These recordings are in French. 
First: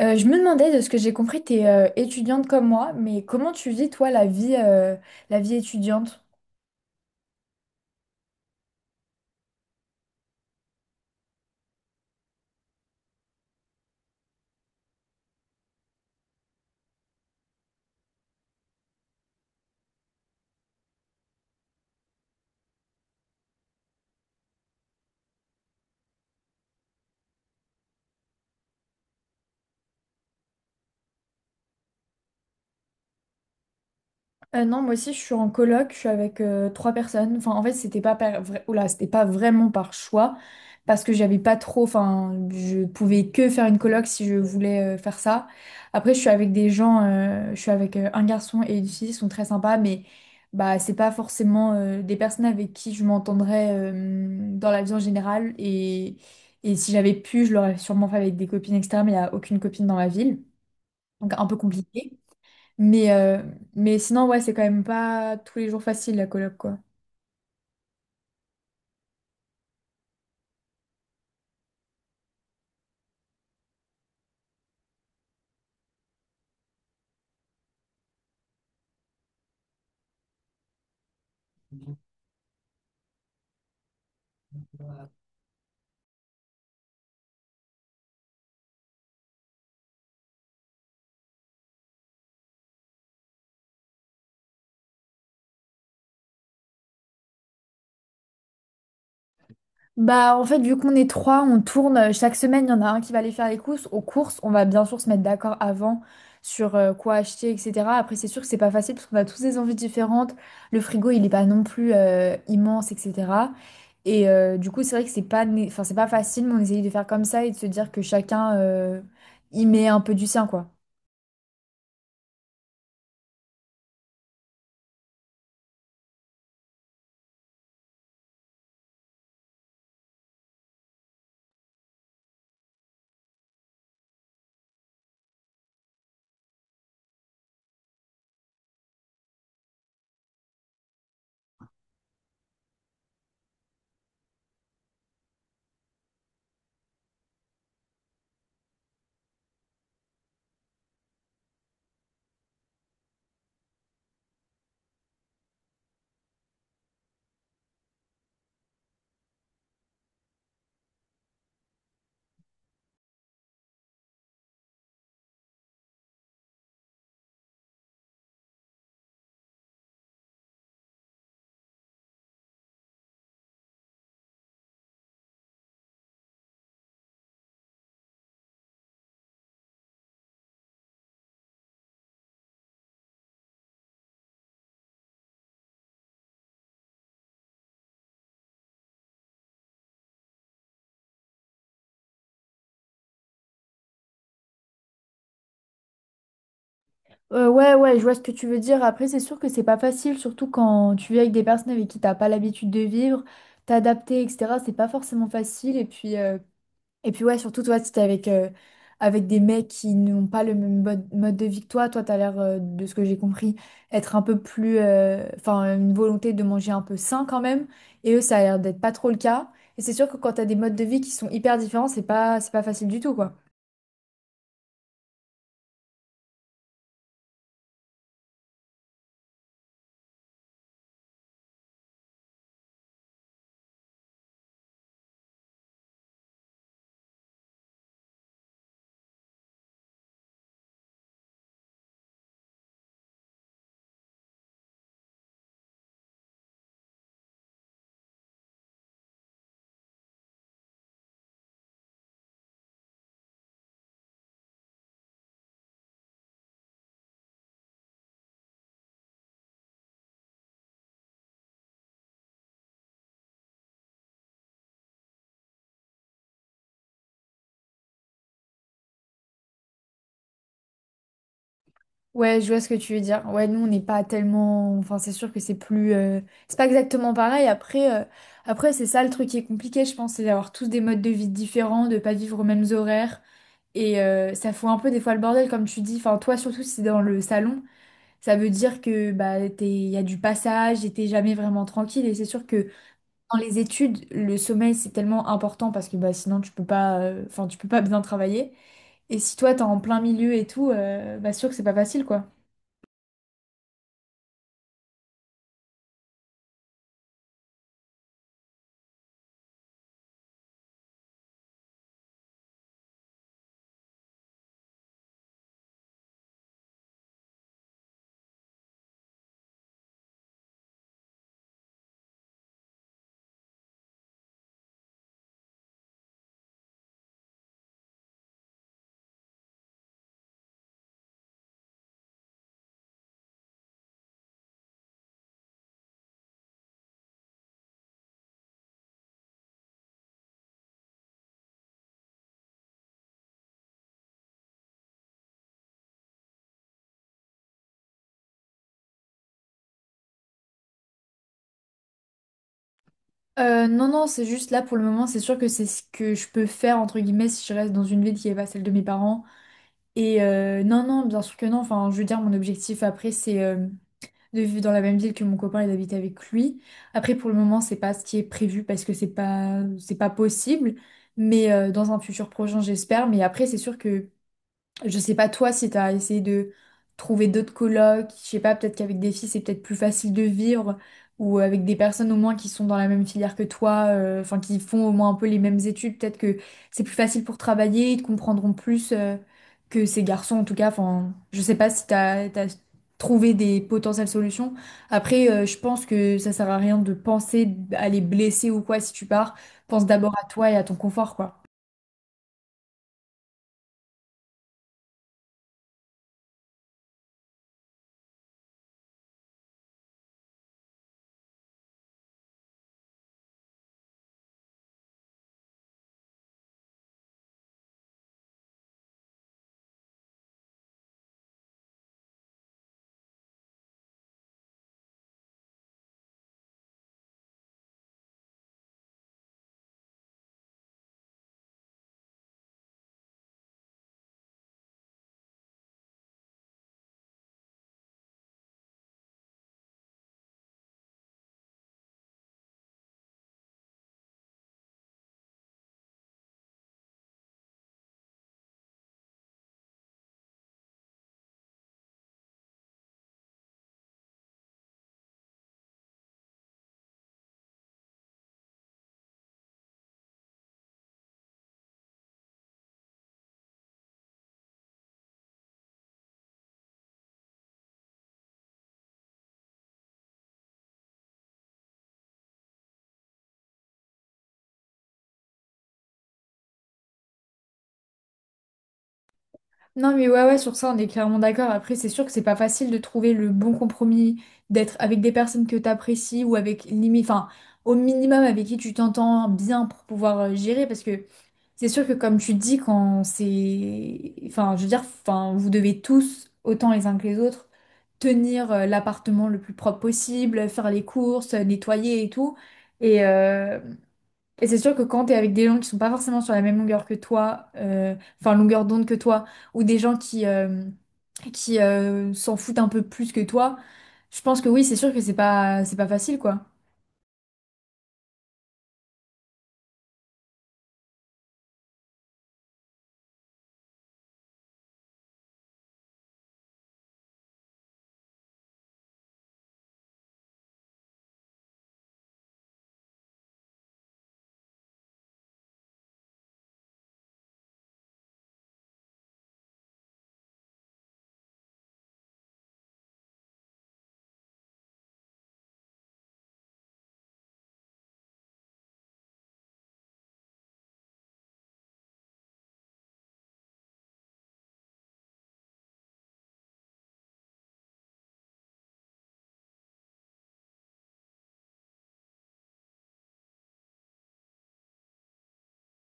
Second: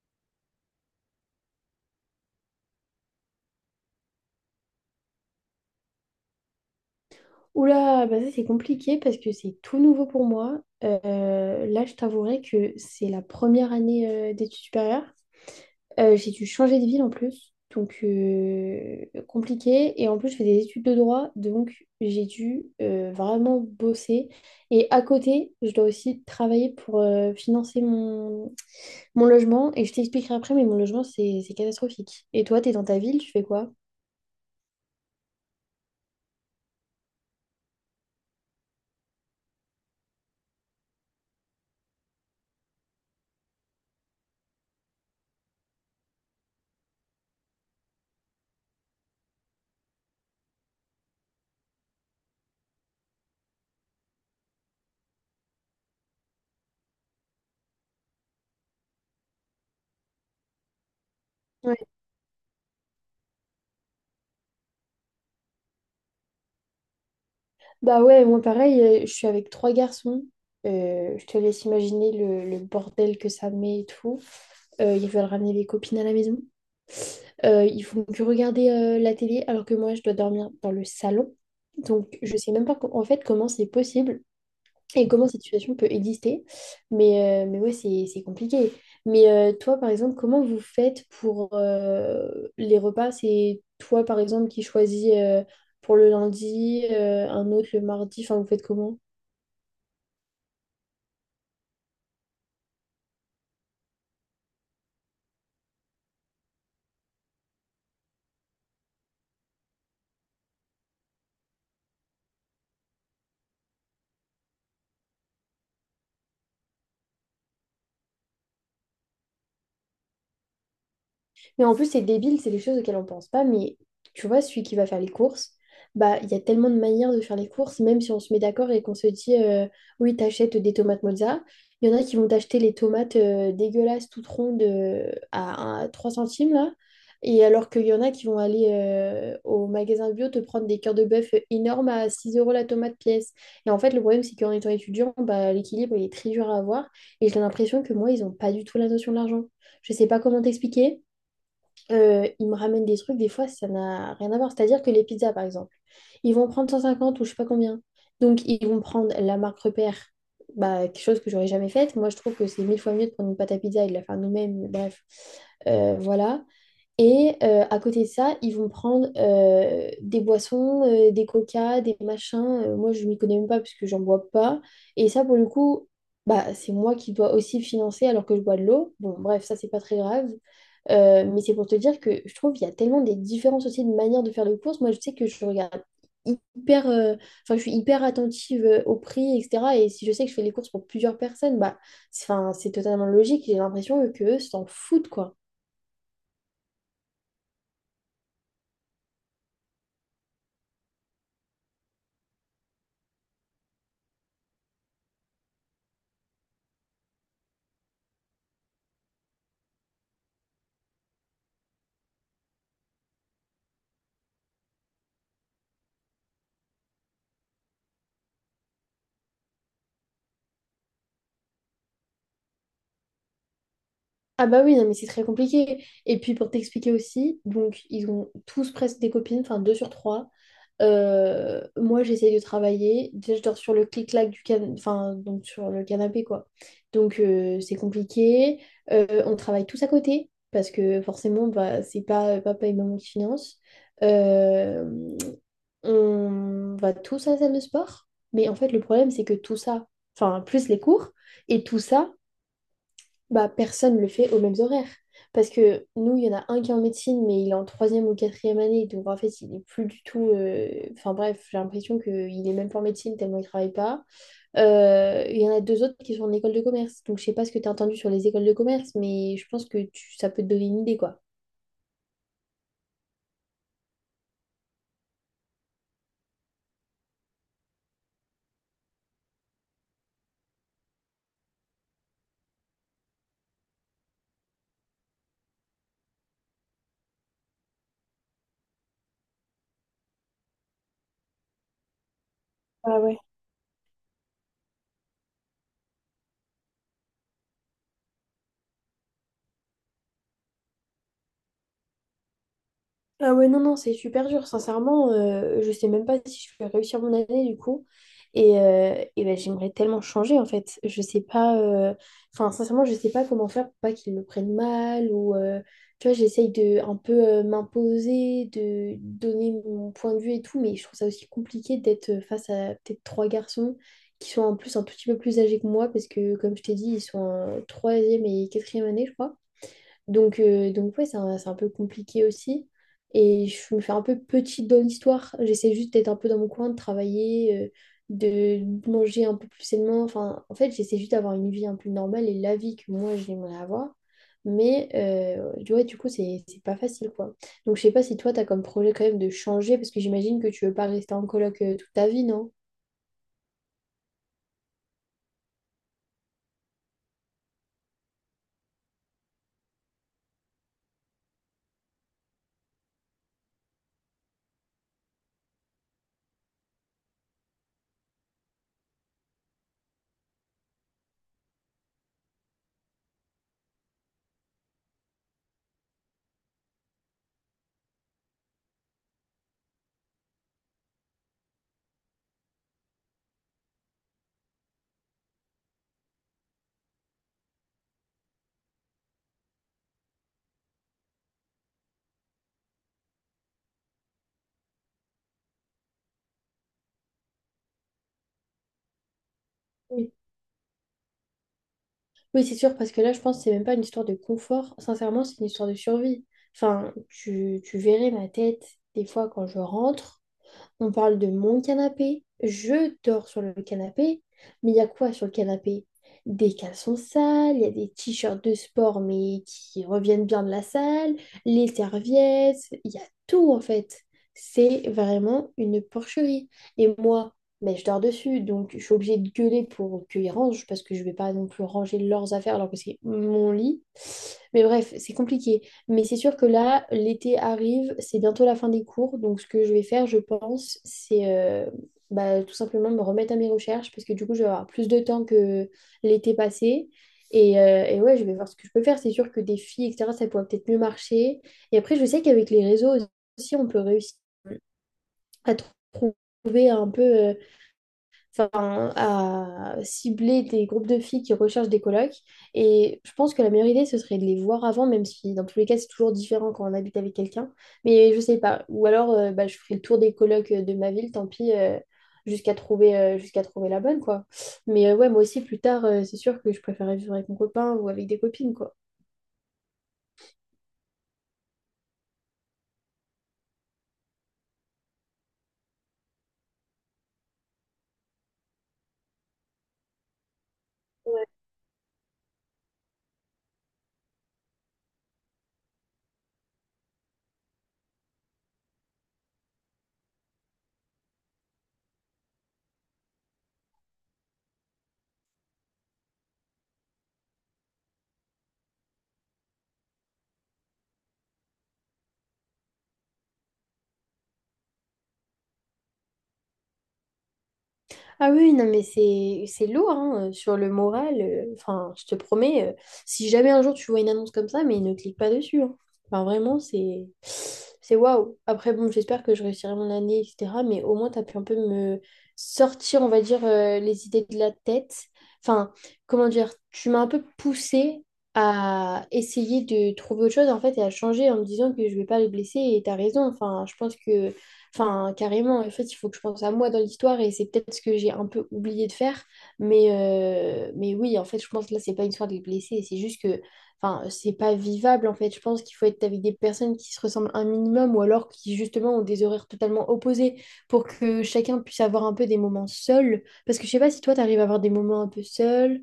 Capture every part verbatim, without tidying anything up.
Euh, je me demandais, de ce que j'ai compris, t'es es étudiante comme moi, mais comment tu vis, toi, la vie, euh, la vie étudiante? Oula, bah ça c'est compliqué parce que c'est tout nouveau pour moi. Euh, là, je t'avouerai que c'est la première année euh, d'études supérieures. Euh, j'ai dû changer de ville en plus, donc euh, compliqué. Et en plus, je fais des études de droit, donc j'ai dû euh, vraiment bosser. Et à côté, je dois aussi travailler pour euh, financer mon, mon logement. Et je t'expliquerai après, mais mon logement, c'est c'est catastrophique. Et toi, t'es dans ta ville, tu fais quoi? Euh, non, moi aussi, je suis en coloc, je suis avec euh, trois personnes. Enfin, en fait, c'était pas, par... vra- Oula, c'était pas vraiment par choix, parce que j'avais pas trop. Enfin, je pouvais que faire une coloc si je voulais euh, faire ça. Après, je suis avec des gens, euh, je suis avec euh, un garçon et une fille, ils sont très sympas, mais bah, c'est pas forcément euh, des personnes avec qui je m'entendrais euh, dans la vie en général. Et, et si j'avais pu, je l'aurais sûrement fait avec des copines, et cetera, mais il n'y a aucune copine dans ma ville, donc un peu compliqué. Mais, euh, mais sinon, ouais, c'est quand même pas tous les jours facile la coloc, quoi. Bah ouais, moi pareil, euh, je suis avec trois garçons. Euh, je te laisse imaginer le, le bordel que ça met et tout. Euh, ils veulent ramener les copines à la maison. Euh, ils font que regarder euh, la télé alors que moi je dois dormir dans le salon. Donc je sais même pas co- en fait comment c'est possible et comment cette situation peut exister. Mais, euh, mais ouais, c'est, c'est compliqué. Mais euh, toi, par exemple, comment vous faites pour euh, les repas? C'est toi, par exemple, qui choisis euh, pour le lundi, euh, un autre le mardi. Enfin, vous faites comment? Bah, en fait, vu qu'on est trois, on tourne. euh, Chaque semaine, il y en a un qui va aller faire les courses. Aux courses, on va bien sûr se mettre d'accord avant sur euh, quoi acheter, et cetera. Après, c'est sûr que c'est pas facile parce qu'on a tous des envies différentes. Le frigo, il est pas non plus euh, immense, et cetera. Et euh, du coup, c'est vrai que c'est pas, né- enfin, c'est pas facile, mais on essaye de faire comme ça et de se dire que chacun euh, y met un peu du sien, quoi. Mais en plus, c'est débile, c'est des choses auxquelles on pense pas. Mais tu vois, celui qui va faire les courses, bah, il y a tellement de manières de faire les courses, même si on se met d'accord et qu'on se dit, euh, oui, t'achètes des tomates mozza. Il y en a qui vont t'acheter les tomates euh, dégueulasses, toutes rondes, euh, à, à trois centimes, là. Et alors qu'il y en a qui vont aller euh, au magasin bio te prendre des cœurs de bœuf énormes à six euros la tomate pièce. Et en fait, le problème, c'est qu'en étant étudiant, bah, l'équilibre, il est très dur à avoir. Et j'ai l'impression que moi, ils n'ont pas du tout la notion de l'argent. Je sais pas comment t'expliquer, euh, ils me ramènent des trucs, des fois, ça n'a rien à voir. C'est-à-dire que les pizzas, par exemple, ils vont prendre cent cinquante ou je sais pas combien. Donc, ils vont prendre la marque repère, bah, quelque chose que j'aurais jamais faite. Moi, je trouve que c'est mille fois mieux de prendre une pâte à pizza et de la faire nous-mêmes. Bref, Euh, voilà. Et euh, à côté de ça, ils vont prendre euh, des boissons, euh, des coca, des machins. Euh, moi, je m'y connais même pas parce que j'en bois pas. Et ça, pour le coup, bah, c'est moi qui dois aussi financer alors que je bois de l'eau. Bon, bref, ça, c'est pas très grave. Euh, mais c'est pour te dire que je trouve qu'il y a tellement des différences aussi de manière de faire les courses. Moi, je sais que je regarde hyper, euh, enfin, je suis hyper attentive euh, au prix, et cetera. Et si je sais que je fais les courses pour plusieurs personnes, bah, c'est, enfin, c'est totalement logique. J'ai l'impression que eux s'en foutent, quoi. Euh, ouais, ouais, je vois ce que tu veux dire. Après, c'est sûr que c'est pas facile, surtout quand tu vis avec des personnes avec qui t'as pas l'habitude de vivre, t'adapter, et cetera. C'est pas forcément facile. Et puis, euh, et puis ouais, surtout toi, si t'es avec, euh, avec des mecs qui n'ont pas le même mode, mode de vie que toi, toi, t'as l'air, euh, de ce que j'ai compris, être un peu plus, euh, enfin, une volonté de manger un peu sain quand même. Et eux, ça a l'air d'être pas trop le cas. Et c'est sûr que quand t'as des modes de vie qui sont hyper différents, c'est pas, c'est pas facile du tout, quoi. Ah bah oui, non, mais c'est très compliqué. Et puis pour t'expliquer aussi, donc ils ont tous presque des copines, enfin deux sur trois. Euh, moi j'essaye de travailler. Déjà je dors sur le clic-clac du can... enfin, donc sur le canapé quoi. Donc euh, c'est compliqué. Euh, on travaille tous à côté parce que forcément bah, c'est pas euh, papa et maman qui financent. Euh, on va tous à la salle de sport. Mais en fait le problème c'est que tout ça, enfin plus les cours et tout ça. Bah, personne le fait aux mêmes horaires. Parce que nous, il y en a un qui est en médecine, mais il est en troisième ou quatrième année. Donc, en fait, il est plus du tout. euh, Enfin, bref, j'ai l'impression qu'il est même pas en médecine tellement il travaille pas. Euh, il y en a deux autres qui sont en école de commerce. Donc, je sais pas ce que tu as entendu sur les écoles de commerce, mais je pense que tu- ça peut te donner une idée, quoi. Ouais, je vois ce que tu veux dire. Ouais, nous, on n'est pas tellement... Enfin, c'est sûr que c'est plus... euh, C'est pas exactement pareil. Après, euh, après c'est ça le truc qui est compliqué, je pense, c'est d'avoir tous des modes de vie différents, de pas vivre aux mêmes horaires. Et euh, ça fout un peu des fois le bordel, comme tu dis. Enfin, toi, surtout si c'est dans le salon, ça veut dire que bah, t'es... y a du passage et t'es jamais vraiment tranquille. Et c'est sûr que Ah ouais. dans les études, le sommeil, c'est tellement important parce que bah, sinon, tu peux pas... euh, Enfin, tu peux pas bien travailler. Et si toi, t'es en plein milieu et tout, euh, bah, sûr que c'est pas facile, quoi. Ah ouais, non, non, c'est super dur. Sincèrement, euh, je sais même pas si je vais réussir mon année du coup. Et, euh, et ben, j'aimerais tellement changer en fait. Je sais pas. euh, Enfin, sincèrement, je sais pas comment faire pour pas qu'ils me prennent mal. Ou euh, tu vois, j'essaye de un peu euh, m'imposer, de donner mon point de vue et tout. Mais je trouve ça aussi compliqué d'être face à peut-être trois garçons qui sont en plus un tout petit peu plus âgés que moi. Parce que, comme je t'ai dit, ils sont en troisième et quatrième année, je crois. Donc, euh, donc ouais, c'est un, c'est un peu compliqué aussi. Et je me fais un peu petite dans l'histoire. J'essaie juste d'être un peu dans mon coin, de travailler, euh, de manger un peu plus sainement. Enfin, en fait, j'essaie juste d'avoir une vie un peu normale et la vie que moi, j'aimerais avoir. Mais euh, tu du coup, c'est c'est pas facile, quoi. Donc, je sais pas si toi, tu as comme projet quand même de changer, parce que j'imagine que tu veux pas rester en coloc euh, toute ta vie, non? Euh, non, non, c'est juste là pour le moment, c'est sûr que c'est ce que je peux faire, entre guillemets, si je reste dans une ville qui n'est pas celle de mes parents. Et euh, non, non, bien sûr que non. Enfin, je veux dire, mon objectif après, c'est euh, de vivre dans la même ville que mon copain et d'habiter avec lui. Après, pour le moment, c'est pas, ce qui est prévu parce que c'est pas, c'est pas possible. Mais euh, dans un futur prochain, j'espère. Mais après, c'est sûr que je sais pas toi si t'as essayé de trouver d'autres colocs, je sais pas, peut-être qu'avec des filles c'est peut-être plus facile de vivre, ou euh, avec des personnes au moins qui sont dans la même filière que toi, euh, enfin qui font au moins un peu les mêmes études, peut-être que c'est plus facile pour travailler, ils te comprendront plus euh, que ces garçons en tout cas, enfin je sais pas si t'as, t'as trouvé des potentielles solutions. Après euh, je pense que ça sert à rien de penser à les blesser ou quoi si tu pars, pense d'abord à toi et à ton confort quoi. Oui, c'est sûr, parce que là, je pense que c'est même pas une histoire de confort. Sincèrement, c'est une histoire de survie. Enfin, tu, tu verrais ma tête des fois quand je rentre. On parle de mon canapé. Je dors sur le canapé. Mais il y a quoi sur le canapé? Des caleçons sales, il y a des t-shirts de sport mais qui reviennent bien de la salle, les serviettes, il y a tout en fait. C'est vraiment une porcherie. Et moi, mais je dors dessus, donc je suis obligée de gueuler pour qu'ils rangent parce que je vais pas non plus ranger leurs affaires alors que c'est mon lit. Mais bref, c'est compliqué. Mais c'est sûr que là, l'été arrive, c'est bientôt la fin des cours. Donc, ce que je vais faire, je pense, c'est euh, bah, tout simplement me remettre à mes recherches parce que du coup, je vais avoir plus de temps que l'été passé. Et, euh, et ouais, je vais voir ce que je peux faire. C'est sûr que des filles, et cetera, ça pourrait peut-être mieux marcher. Et après, je sais qu'avec les réseaux aussi, on peut réussir à trouver un peu. Euh, enfin, à cibler des groupes de filles qui recherchent des colocs. Et je pense que la meilleure idée, ce serait de les voir avant, même si dans tous les cas, c'est toujours différent quand on habite avec quelqu'un. Mais je sais pas. Ou alors, euh, bah, je ferai le tour des colocs euh, de ma ville, tant pis, euh, jusqu'à trouver, euh, jusqu'à trouver la bonne, quoi. Mais euh, ouais, moi aussi, plus tard, euh, c'est sûr que je préférais vivre avec mon copain ou avec des copines, quoi. Non, mais ouais, ouais, sur ça, on est clairement d'accord. Après, c'est sûr que c'est pas facile de trouver le bon compromis, d'être avec des personnes que t'apprécies ou avec limite, enfin, au minimum avec qui tu t'entends bien pour pouvoir euh, gérer. Parce que c'est sûr que, comme tu dis, quand c'est. Enfin, je veux dire, enfin, vous devez tous, autant les uns que les autres, tenir euh, l'appartement le plus propre possible, faire les courses, nettoyer et tout. Et, euh, et c'est sûr que quand tu es avec des gens qui sont pas forcément sur la même longueur que toi, euh, enfin longueur d'onde que toi, ou des gens qui, euh, qui euh, s'en foutent un peu plus que toi, je pense que oui, c'est sûr que c'est pas, c'est pas facile, quoi. Ah oui, non, mais c'est c'est lourd hein, euh, sur le moral. euh, Enfin, je te promets, euh, si jamais un jour tu vois une annonce comme ça, mais ne clique pas dessus. Hein. Enfin, vraiment, c'est c'est waouh. Après, bon, j'espère que je réussirai mon année, et cetera. Mais au moins, tu as pu un peu me sortir, on va dire, euh, les idées de la tête. Enfin, comment dire, tu m'as un peu poussé à essayer de trouver autre chose, en fait, et à changer en me disant que je vais pas les blesser. Et tu as raison. Enfin, je pense que enfin, carrément, en fait, il faut que je pense à moi dans l'histoire et c'est peut-être ce que j'ai un peu oublié de faire. Mais, euh, mais oui, en fait, je pense que là, c'est pas une histoire de blessés, c'est juste que enfin, c'est pas vivable. En fait, je pense qu'il faut être avec des personnes qui se ressemblent un minimum ou alors qui, justement, ont des horaires totalement opposés pour que chacun puisse avoir un peu des moments seuls. Parce que je sais pas si toi, t'arrives à avoir des moments un peu seuls.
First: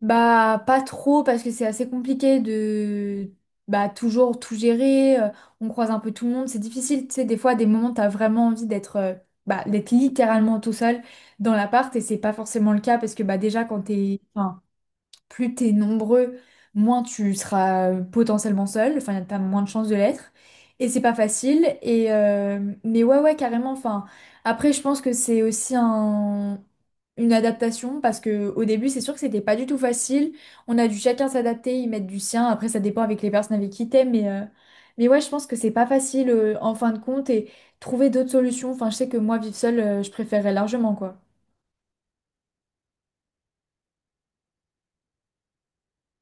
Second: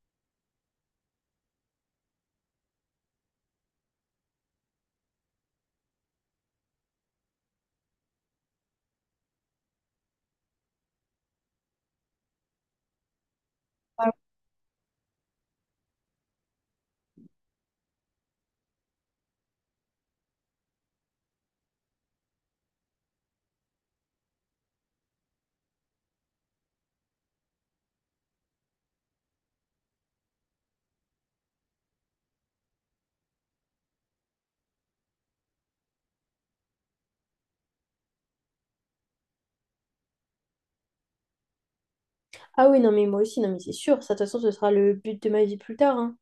Bah, pas trop, parce que c'est assez compliqué de bah, toujours tout gérer, euh, on croise un peu tout le monde, c'est difficile, tu sais, des fois, des moments, t'as vraiment envie d'être euh, bah, d'être littéralement tout seul dans l'appart, et c'est pas forcément le cas, parce que bah, déjà, quand t'es... Enfin, plus t'es nombreux, moins tu seras euh, potentiellement seul, enfin t'as moins de chances de l'être. Et c'est pas facile. Et euh, mais ouais ouais carrément. Enfin après je pense que c'est aussi un une adaptation parce que au début c'est sûr que c'était pas du tout facile. On a dû chacun s'adapter, y mettre du sien. Après ça dépend avec les personnes avec qui t'es, mais euh, mais ouais je pense que c'est pas facile euh, en fin de compte et trouver d'autres solutions. Enfin je sais que moi vivre seule euh, je préférerais largement quoi. Ah oui, non, mais moi aussi, non, mais c'est sûr, ça, de toute façon, ce sera le but de ma vie plus tard. Hein.